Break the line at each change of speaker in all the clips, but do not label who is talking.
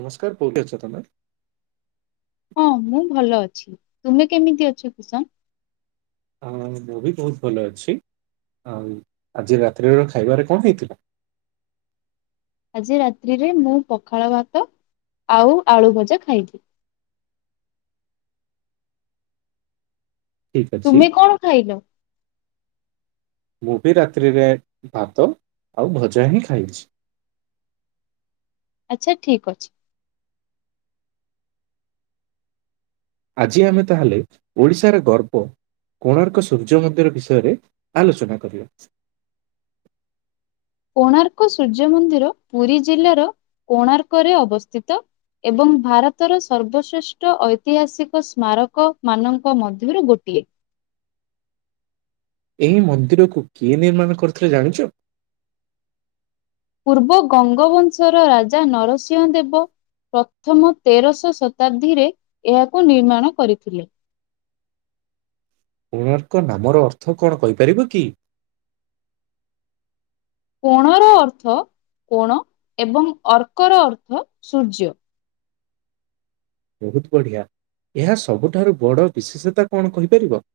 ନମସ୍କାର କୋଉଠି ଅଛ ତମେ?
ହଁ ମୁଁ ଭଲ ଅଛି, ତୁମେ କେମିତି ଅଛ କୁଷନ୍?
ହଁ ମୁଁ ବି ବହୁତ ଭଲ ଅଛି ଅମ୍ ଆଜି ରାତ୍ରିର ଖାଇବାରେ କଣ ହେଇଥିଲା?
ଆଜି ରାତ୍ରିରେ ମୁଁ ପଖାଳ ଭାତ ଆଉ ଆଳୁ ଭଜା ଖାଇଲି।
ଠିକ୍ ଅଛି
ତୁମେ କଣ ଖାଇଲ?
ମୁଁ ବି ରାତ୍ରିରେ ଭାତ ଆଉ ଭଜା ହିଁ ଖାଇଛି।
ଆଚ୍ଛା ଠିକ୍ ଅଛି।
ଆଜି ଆମେ ତାହେଲେ ଓଡିଶାରେ ଗର୍ବ କୋଣାର୍କ ସୂର୍ଯ୍ୟ ମନ୍ଦିର ବିଷୟରେ ଆଲୋଚନା କରିବା।
କୋଣାର୍କ ସୂର୍ଯ୍ୟ ମନ୍ଦିର ପୁରୀ ଜିଲ୍ଲାର କୋଣାର୍କରେ ଅବସ୍ଥିତ। ଏବଂ ଭାରତର ସର୍ବଶ୍ରେଷ୍ଠ ଐତିହାସିକ ସ୍ମାରକ ମାନଙ୍କ ମଧ୍ୟରୁ ଗୋଟିଏ।
ଏହି ମନ୍ଦିରକୁ କିଏ ନିର୍ମାଣ କରିଥିଲେ ଜାଣିଚ?
ପୂର୍ବ ଗଙ୍ଗବଂଶର ରାଜା ନରସିଂହ ଦେବ। ପ୍ରଥମ ତେରଶ ଶତାବ୍ଦୀରେ ଏହାକୁ ନିର୍ମାଣ କରିଥିଲେ।
କୋଣାର୍କ ନାମର ଅର୍ଥ କଣ କହିପାରିବ କି?
କୋଣର ଅର୍ଥ କୋଣ ଏବଂ ଅର୍କର ଅର୍ଥ ସୂର୍ଯ୍ୟ।
ବହୁତ ବଢିଆ, ଏହା ସବୁଠାରୁ ବଡ ବିଶେଷତା କଣ କହିପାରିବ?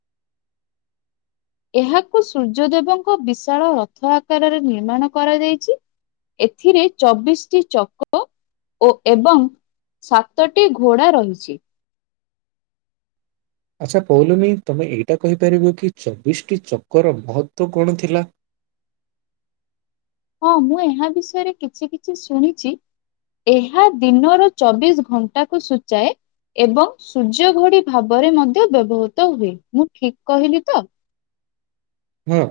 ଏହାକୁ ସୂର୍ଯ୍ୟଦେବଙ୍କ ବିଶାଳ ରଥ ଆକାରରେ ନିର୍ମାଣ କରାଯାଇଛି। ଏଥିରେ ଚବିଶଟି ଚକ ଓ ଏବଂ ସାତଟି ଘୋଡା ରହିଛି।
ଆଛା କହିଲନି ତମେ ଏଇଟା କହିପାରିବ କି ଚବିଶଟି ଚକର ମହତ୍ଵ କଣ ଥିଲା?
ହଁ ମୁଁ ଏହା ବିଷୟରେ କିଛି କିଛି ଶୁଣିଛି। ଏହା ଦିନର ଚବିଶ ଘଣ୍ଟାକୁ ସୂଚାଏ। ଏବଂ ସୂର୍ଯ୍ୟ ଘଡି ଭାବରେ ମଧ୍ୟ ବ୍ୟବହୃତ ହୁଏ ମୁଁ ଠିକ କହିଲି ତ।
ହଁ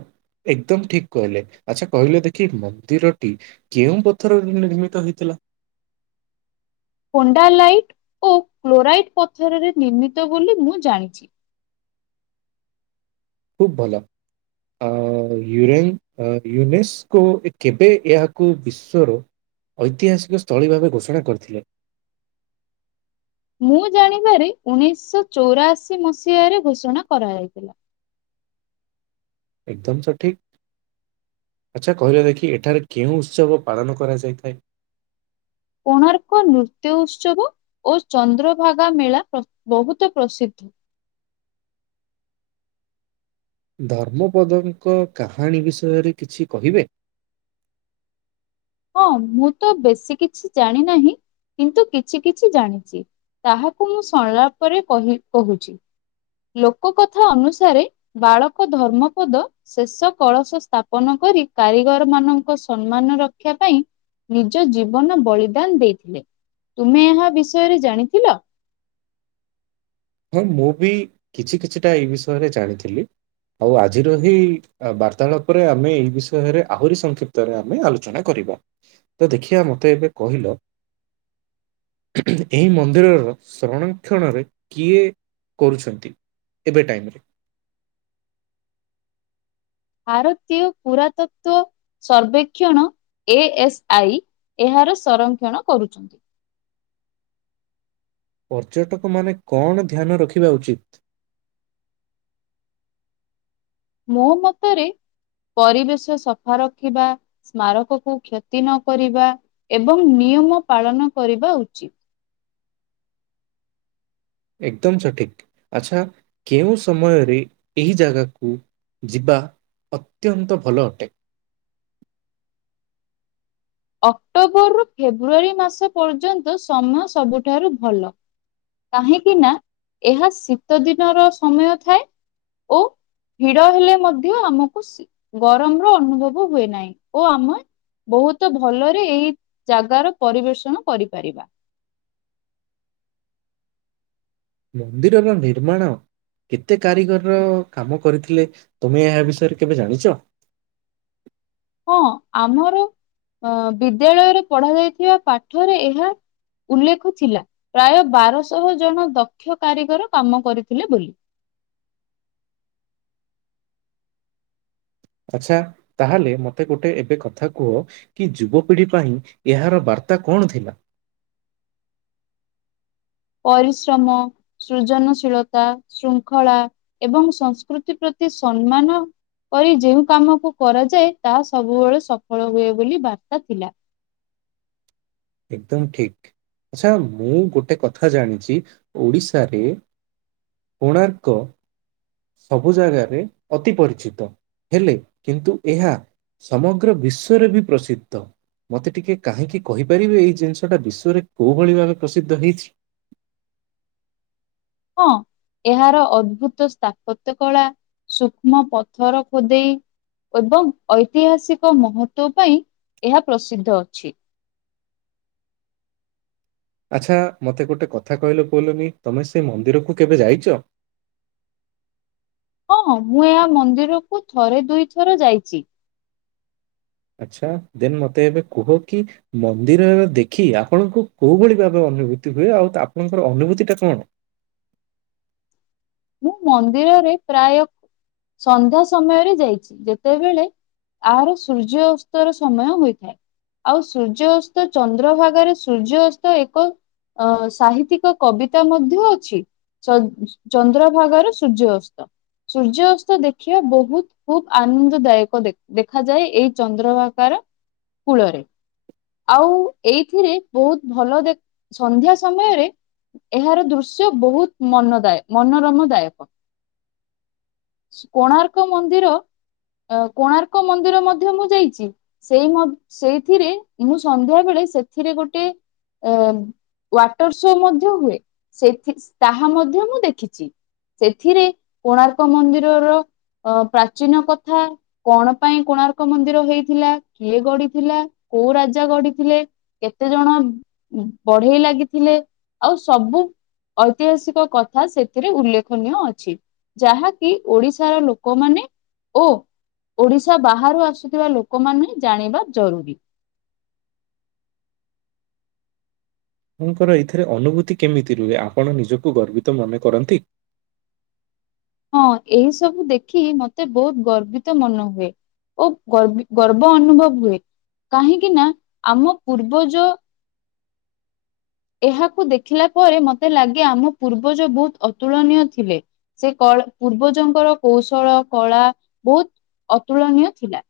ଏକଦମ ଠିକ କହିଲେ ଆଚ୍ଛା କହିଲେ ଦେଖି ମନ୍ଦିରଟି କେଉଁ ପଥରରେ [unintelligible] ନିର୍ମିତ ହେଇଥିଲା?
ପଣ୍ଡାଲାଇଟ ଓ କ୍ଲୋରାଇଟ୍ ପଥରରେ ନିର୍ମିତ ବୋଲି ମୁଁ ଜାଣିଛି।
ଖୁବ ଭଲ ଅ ୟୁରେନ୍ ୟୁନିସ୍। କୁ କେବେ ଏହାକୁ ବିଶ୍ଵର ଐତିହାସିକ ସ୍ଥଳୀ ଭାବେ ଘୋଷଣା କରିଥିଲେ?
ମୁଁ ଜାଣିବାରେ ଉଣେଇଶହ ଚଉରାଅଶି ମସିହାରେ ଘୋଷଣା କରାଯାଇଥିଲା।
ଏକଦମ ସଠିକ। ଆଛା କହିଲ ଦେଖି ଏଠାରେ କେଉଁ ଉତ୍ସବ ପାଳନ କରାଯାଇଥାଏ।
କୋଣାର୍କ ନୃତ୍ୟ ଉତ୍ସବ। ଓ ଚନ୍ଦ୍ରଭାଗା ମେଳା ପ୍ର ବହୁତ ପ୍ରସିଦ୍ଧ।
ଧର୍ମପଦଙ୍କ କାହାଣୀ ବିଷୟରେ କିଛି କହିବେ?
ହଁ ମୁଁ ତ ବେଶୀ କିଛି ଜାଣି ନାହିଁ କିନ୍ତୁ କିଛି କିଛି ଜାଣିଛି। ତାହାକୁ ମୁଁ ସଂଳାପରେ କହି କହୁଛି। ଲୋକ କଥା ଅନୁସାରେ ବାଳକ ଧର୍ମପଦ ଶେଷ କଳସ ସ୍ଥାପନ କରି କାରିଗର ମାନଙ୍କ ସମ୍ମାନ ରକ୍ଷା ପାଇଁ। ନିଜ ଜୀବନ ବଳିଦାନ ଦେଇଥିଲେ ତୁମେ ଏହା ବିଷୟରେ ଜାଣିଥିଲ?
ହଁ ମୁଁ ବି କିଛି କିଛିଟା ଏଇ ବିଷୟରେ ଜାଣିଥିଲି ଆଉ ଆଜିର ହି ବାର୍ତାଳାପରେ ଆମେ ଏଇ ବିଷୟରେ ଆହୁରି ସଂକ୍ଷିପ୍ତରେ ଆମେ ଆଲୋଚନା କରିବା। ତ ଦେଖିଆ ମତେ ଏବେ କହିଲ ଏହି ମନ୍ଦିରର ସଂରକ୍ଷଣରେ କିଏ କରୁଛନ୍ତି? ଏବେ ଟାଇମ୍ ରେ।
ଆରତୀୟ ପୁରାତତ୍ଵ ସର୍ବେକ୍ଷଣ ଏ ଏସ୍ ଆଇ ଏହାର ସଂରକ୍ଷଣ କରୁଛନ୍ତି।
ପର୍ଯ୍ୟଟକ ମାନେ କଣ ଧ୍ୟାନ ରଖିବା ଉଚିତ୍?
ମୋ ମତରେ ପରିବେଶ ସଫା ରଖିବା ସ୍ମାରକ କୁ କ୍ଷତି ନ କରିବା ଏବଂ ନିୟମ ପାଳନ କରିବା ଉଚିତ।
ଏକଦମ ସଠିକ୍। ଆଚ୍ଛା କେଉଁ ସମୟରେ ଏହି ଜାଗାକୁ ଯିବା? ଅତ୍ୟନ୍ତ ଭଲ ଅଟେ।
ଅକ୍ଟୋବରରୁୁ ଫେବୃଆରୀ ମାସ ପର୍ଯ୍ୟନ୍ତ ସମୟ ସବୁଠାରୁ ଭଲ। କାହିଁକି ନା ଏହା ଶୀତ ଦିନର ସମୟ ଥାଏ। ଓ ଭିଡ ହେଲେ ମଧ୍ୟ ଆମକୁ ଶି ଗରମ ରୁ ଅନୁଭବ ହୁଏ ନାହିଁ ଓ ଆମେ ବହୁତ ତ ଭଲରେ ଏଇ ଜାଗାର ପରିବେଷଣ କରିପାରିବା।
ମନ୍ଦିରର ନିର୍ମାଣ ଏତେ କାରିଗରର କାମ କରିଥିଲେ ତମେ ଏହା ବିଷୟରେ କେବେ ଜାଣିଛ?
ହଁ ଆମର ଅ ବିଦ୍ୟାଳୟରେ ପଢା ଯାଇଥିବା ପାଠରେ ଏହା ଉଲ୍ଲେଖ ଥିଲା ପ୍ରାୟ ବାରଶହ ଜଣ ଦକ୍ଷ କାରିଗର କାମ କରିଥିଲେ ବୋଲି।
ଆଚ୍ଛା ତାହାଲେ ମତେ ଗୋଟେ ଏବେ କଥା କୁହ କି ଯୁବପିଢି ପାଇଁ ଏହାର ବାର୍ତ୍ତା କଣ ଥିଲା?
ପରିଶ୍ରମ ସୃଜନଶୀଳତା, ଶୃଙ୍ଖଳା ଏବଂ ସଂସ୍କୃତି ପ୍ରତି ସମ୍ମାନ କରି ଯେଉଁ କାମକୁ କରାଯାଏ, ତାହା ସବୁବେଳେ ସଫଳ ହୁଏ ବୋଲି ବାର୍ତ୍ତା ଥିଲା।
ଏକଦମ୍ ଠିକ୍, ଆଚ୍ଛା ମୁଁ ଗୋଟେ କଥା ଜାଣିଚି ଓଡ଼ିଶାରେ କୋଣାର୍କ ସବୁ ଜାଗାରେ ଅତି ପରିଚିତ, ହେଲେ କିନ୍ତୁ ଏହା ସମଗ୍ର ବିଶ୍ୱରେ ବି ପ୍ରସିଦ୍ଧ, ମତେ ଟିକେ କାହିଁକି କହି ପାରିବେ ଏଇ ଜିନିଷଟା ବିଶ୍ୱରେ କୋଉ ଭଳି ଭାବେ ପ୍ରସିଦ୍ଧ ହେଇଛି?
ହଁ ଏହାର ଅଦ୍ଭୁତ ସ୍ଥାପତ୍ୟ କଳା ସୂକ୍ଷ୍ମ ପଥର ଖୋଦେଇ ଏବଂ ଐତିହାସିକ ମହତ୍ଵ ପାଇଁ ଏହା ପ୍ରସିଦ୍ଧ ଅଛି।
ଆଚ୍ଛା ମୋତେ ଗୋଟେ କଥା କହିଲ କହିଲନି ତମେ ସେ ମନ୍ଦିରକୁ କେବେ ଯାଇଚ?
ହଁ ମୁଁ ଏହା ମନ୍ଦିରକୁ ଥରେ ଦୁଇଥର ଯାଇଚି।
ଆଚ୍ଛା ଦେନ୍ ମତେ ଏବେ କୁହ କି ମନ୍ଦିରରେ ଦେଖି ଆପଣଙ୍କୁ କୋଉ ଭଳି ଭାବେ ଅନୁଭୂତି ହୁଏ, ଆଉ ଆପଣଙ୍କର ଅନୁଭୂତି ଟା କଣ?
ମୁଁ ମନ୍ଦିରରେ ପ୍ରାୟ ସନ୍ଧ୍ୟା ସମୟରେ ଯାଇଛି, ଯେତେବେଳେ [unintelligible] ସୂର୍ଯ୍ୟ ଅସ୍ତର ସମୟ ହୋଇଥାଏ। ଆଉ ସୂର୍ଯ୍ୟ ଅସ୍ତ ଚନ୍ଦ୍ରଭାଗା ରେ ସୂର୍ଯ୍ୟ ଅସ୍ତ ଏକ ଅ ସାହିତିକ କବିତା ମଧ୍ୟ ଅଛି [unintelligible] ଚନ୍ଦ୍ରଭାଗାର ସୂର୍ଯ୍ୟ ଅସ୍ତ, ସୂର୍ଯ୍ୟ ଅସ୍ତ ଦେଖିବା ବହୁତ୍ ଖୁବ୍ ଆନନ୍ଦ ଦାୟକ ଦେ ଦେଖାଯାଏ ଏଇ ଚନ୍ଦ୍ରଭାଗାର କୂଳରେ। ଆଉ ଏଇଥିରେ ବହୁତ୍ ଭଲ ଦେଖ୍ ସନ୍ଧ୍ୟା ସମୟରେ ଏହାର ଦୃଶ୍ୟ ବହୁତ୍ ମନଦାୟ ମନୋରମ ଦାୟକ। କୋଣାର୍କ ମନ୍ଦିର ଅ କୋଣାର୍କ ମନ୍ଦିର ମଧ୍ୟ ମୁଁ ଯାଇଚି। ସେଇ ମ ସେଇଥିରେ ମୁଁ ସନ୍ଧ୍ୟାବେଳେ ସେଥିରେ ଗୋଟେ ଏ ୱାଟର ଶୋ ମଧ୍ୟ ହୁଏ, ସେଥି ତାହା ମଧ୍ୟ ମୁଁ ଦେଖ୍ ଖିଚି ସେଥିରେ କୋଣାର୍କ ମନ୍ଦିରର ଅଁ ପ୍ରାଚୀନ କଥା କଣ ପାଇଁ କୋଣାର୍କ ମନ୍ଦିର ହେଇଥିଲା, କିଏ ଗଢିଥିଲା, କୋଉ ରାଜା ଗଢିଥିଲେ କେତେଜଣ ବଢେଇ ଲାଗିଥିଲେ, ଆଉ ସବୁ ଐତିହାସିକ କଥା ସେ ଥିରେ ଉଲ୍ଲେଖନୀୟ ଅଛି, ଯାହାକି ଓଡିଶାର ଲୋକମାନେ ଓ ଓଡିଶା ବାହାରୁ ଆସୁଥିବା ଲୋକମାନେ ଜାଣିବା ଜରୁରୀ।
ଆପଣଙ୍କର ଏଥିରେ ଅନୁଭୂତି କେମିତି ରୁହେ, ଆପଣ ନିଜକୁ ଗର୍ବିତ ମନେ କରନ୍ତି?
ହଁ ଏହିସବୁ ଦେଖି ମତେ ବହୁତ୍ ଗର୍ବିତ ମନେ ହୁଏ। ଓ ଗର୍ବି ଗର୍ବ ଅନୁଭବ ହୁଏ, କାହିଁକି ନା ଆମ ପୂର୍ବଜ ଏହାକୁ ଦେଖିଲା ପରେ ମତେ ଲାଗେ ଆମ ପୂର୍ବଜ ବହୁତ୍ ଅତୁଳନୀୟ ଥିଲେ। ସେ କଳ ପୂର୍ବଜଙ୍କର କୌଶଳ କଳା ବହୁତ୍ ଅତୁଳନୀୟ ଥିଲା।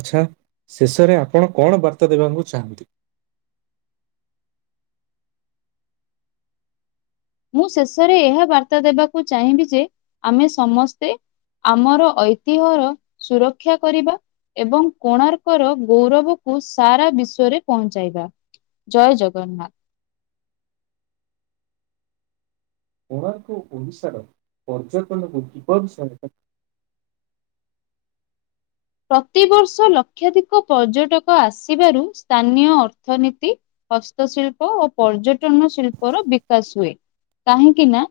ଆଚ୍ଛା, ଶେଷରେ ଆପଣ କଣ ବାର୍ତ୍ତା ଦେବାକୁ ଚାହାଁନ୍ତି?
ମୁଁ ଶେଷରେ ଏହା ବାର୍ତ୍ତା ଦେବାକୁ ଚାହିଁବି ଯେ ଆମେ ସମସ୍ତେ ଆମର ଐତିହ୍ୟର ସୁରକ୍ଷା କରିବା ଏବଂ କୋଣାର୍କର ଗୌରବକୁ ସାରା ବିଶ୍ଵରେ ପହଞ୍ଚାଇବା। ଜୟ ଜଗନ୍ନାଥ।
କୋଣାର୍କୁ ଓଡିଶାର ପର୍ଯ୍ୟଟନକୁ [unintelligible] ବିଷୟରେ
ପ୍ରତିବର୍ଷ ଲକ୍ଷାଧିକ ପର୍ଯ୍ୟଟକ ଆସିବାରୁ ସ୍ଥାନୀୟ ଅର୍ଥନୀତି ହସ୍ତଶିଳ୍ପ ଓ ପର୍ଯ୍ୟଟନ ଶିଳ୍ପ ର ବିକାଶ ହୁଏ। କାହିଁକି ନା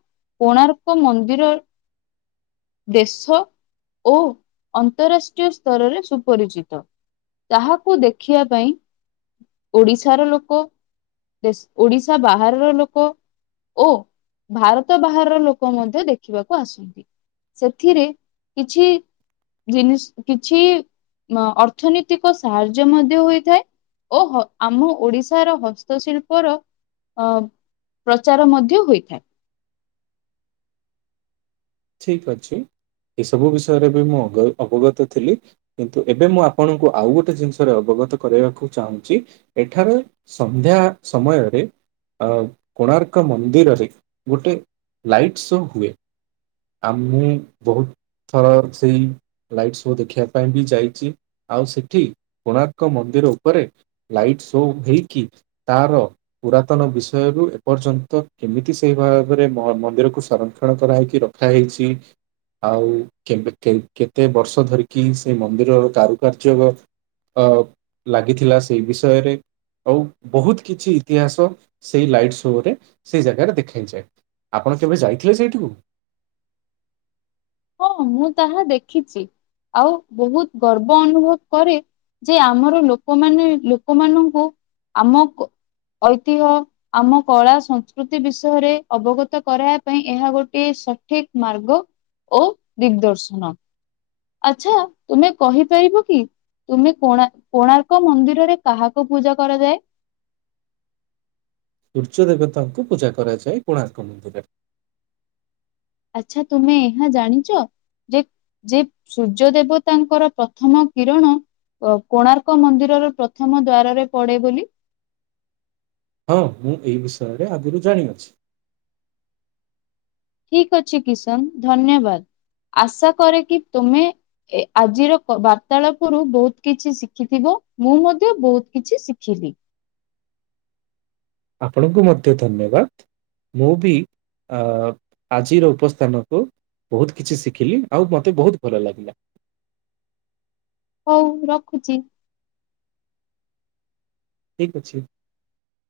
କୋଣାର୍କ ମନ୍ଦିର ଦେଶ ଓ ଅନ୍ତରାଷ୍ଟ୍ରୀୟ ସ୍ତରରେ ସୁପରିଚିତ ତାହାକୁ ଦେଖିବା ପାଇଁ ଓଡିଶାର ଲୋକ ଦେଶ୍ ଓଡିଶା ବାହାରର ଲୋକ ଓ ଭାରତ ବାହାରର ଲୋକ ମଧ୍ୟ ଦେଖିବାକୁ ଆସନ୍ତି। ସେଥିରେ କିଛି ଜିନିଷ କିଛି ଅର୍ଥନୀତିକ ସାହାଯ୍ୟ ମଧ୍ୟ ହୋଇଥାଏ। ଓ ହୋ ଆମ ଓଡିଶାର ହସ୍ତଶିଳ୍ପର ଅ ପ୍ରଚାର ମଧ୍ୟ ହୋଇଥାଏ।
ଠିକ ଅଛି ଏସବୁ ବିଷୟରେ ବି ମୁଁ ଅଗ ଅବଗତ ଥିଲି। କିନ୍ତୁ ଏବେ ମୁଁ ଆପଣଙ୍କୁ ଆଉ ଗୋଟେ ଜିନିଷରେ ଅବଗତ କରାଇବାକୁ ଚାହୁଁଛି ଏଠାରେ ସନ୍ଧ୍ୟା ସମୟରେ ଅ କୋଣାର୍କ ମନ୍ଦିରରେ ଗୋଟେ ଲାଇଟ୍ ଶୋ ହୁଏ। ଆମୁଁ ବହୁତ ଥର ସେଇ ଲାଇଟ୍ ଶୋ ଦେଖିବା ପାଇଁ ବି ଯାଇଛି। ଆଉ ସେଠି କୋଣାର୍କ ମନ୍ଦିର ଉପରେ ଲାଇଟ୍ ଶୋ ହେଇକି ତାର ପୁରାତନ ବିଷୟରୁ ଏପର୍ଯ୍ୟନ୍ତ କେମିତି ସେଇ ଭାବରେ ମନ୍ଦିରକୁ ସଂରକ୍ଷଣ କରାହେଇର ଖା ହେଇଛି ଆଉ କେବେ କେ କେତେ ବର୍ଷ ଧରିକି ସେ ମନ୍ଦିରର କାରୁକାର୍ଯ୍ୟ ର ଅ ଲାଗିଥିଲା ସେଇ ବିଷୟରେ ଆଉ ବହୁତ କିଛି ଇତିହାସ ସେଇ ଲାଇଟ୍ ଶୋରେ ସେଇ ଜାଗାରେ ଦେଖେଇଯାଏ। ଆପଣ କେବେ ଯାଇଥିଲେ ସେଇଠିକୁ?
ହଁ ମୁଁ ତାହା ଦେଖିଛି ଆଉ ବହୁତ ଗର୍ବ ଅନୁଭବ କରେ ଯେ ଆମର ଲୋକମାନେ ଲୋକମାନଙ୍କୁ ଆମକୁ ଐତିହ୍ୟ ଆମ କଳା ସଂସ୍କୃତି ବିଷୟରେ ଅବଗତ କରାଇବା ପାଇଁ ଏହା ଗୋଟିଏ ସଠିକ ମାର୍ଗ। ଓ ଦିଗଦର୍ଶନ। ଆଛା ତୁମେ କହିପାରିବ କି? ତୁମେ କୋଣା କୋଣାର୍କ ମନ୍ଦିରରେ କାହାକୁ ପୂଜା କରାଯାଏ?
ସୂର୍ଯ୍ୟ ଦେବତାଙ୍କୁ ପୂଜା କରାଯାଏ କୋଣାର୍କ ମନ୍ଦିରରେ।
ଆଚ୍ଛା ତୁମେ ଏହା ଜାଣିଛ ଯେ ଯେ ସୂର୍ଯ୍ୟ ଦେବତାଙ୍କର ପ୍ରଥମ କିରଣ ଅ କୋଣାର୍କ ମନ୍ଦିରର ପ୍ରଥମ ଦ୍ଵାରରେ ପଡେ ବୋଲି।
ହଁ ମୁଁ ଏ ବିଷୟରେ ଆଗରୁ ଜାଣିଅଛି।
ଠିକ ଅଛି କିଶନ ଧନ୍ୟବାଦ ଆଶା କରେ କି ତୁମେ ଏ ଆଜିର କ ବାର୍ତ୍ତାଳାପରୁ ବହୁତ କିଛି ଶିଖିଥିବ ମୁଁ ମଧ୍ୟ ବହୁତ କିଛି ଶିଖିଲି।
ଆପଣଙ୍କୁ ମଧ୍ୟ ଧନ୍ୟବାଦ। ମୁଁ ବି ଅ ଆଜିର ଉପସ୍ଥାନକୁ ବହୁତ କିଛି ଶିଖିଲି ଆଉ ମୋତେ ବହୁତ ଭଲ ଲାଗିଲା।
ହଉ ରଖୁଚି।
ଠିକ୍ ଅଛି।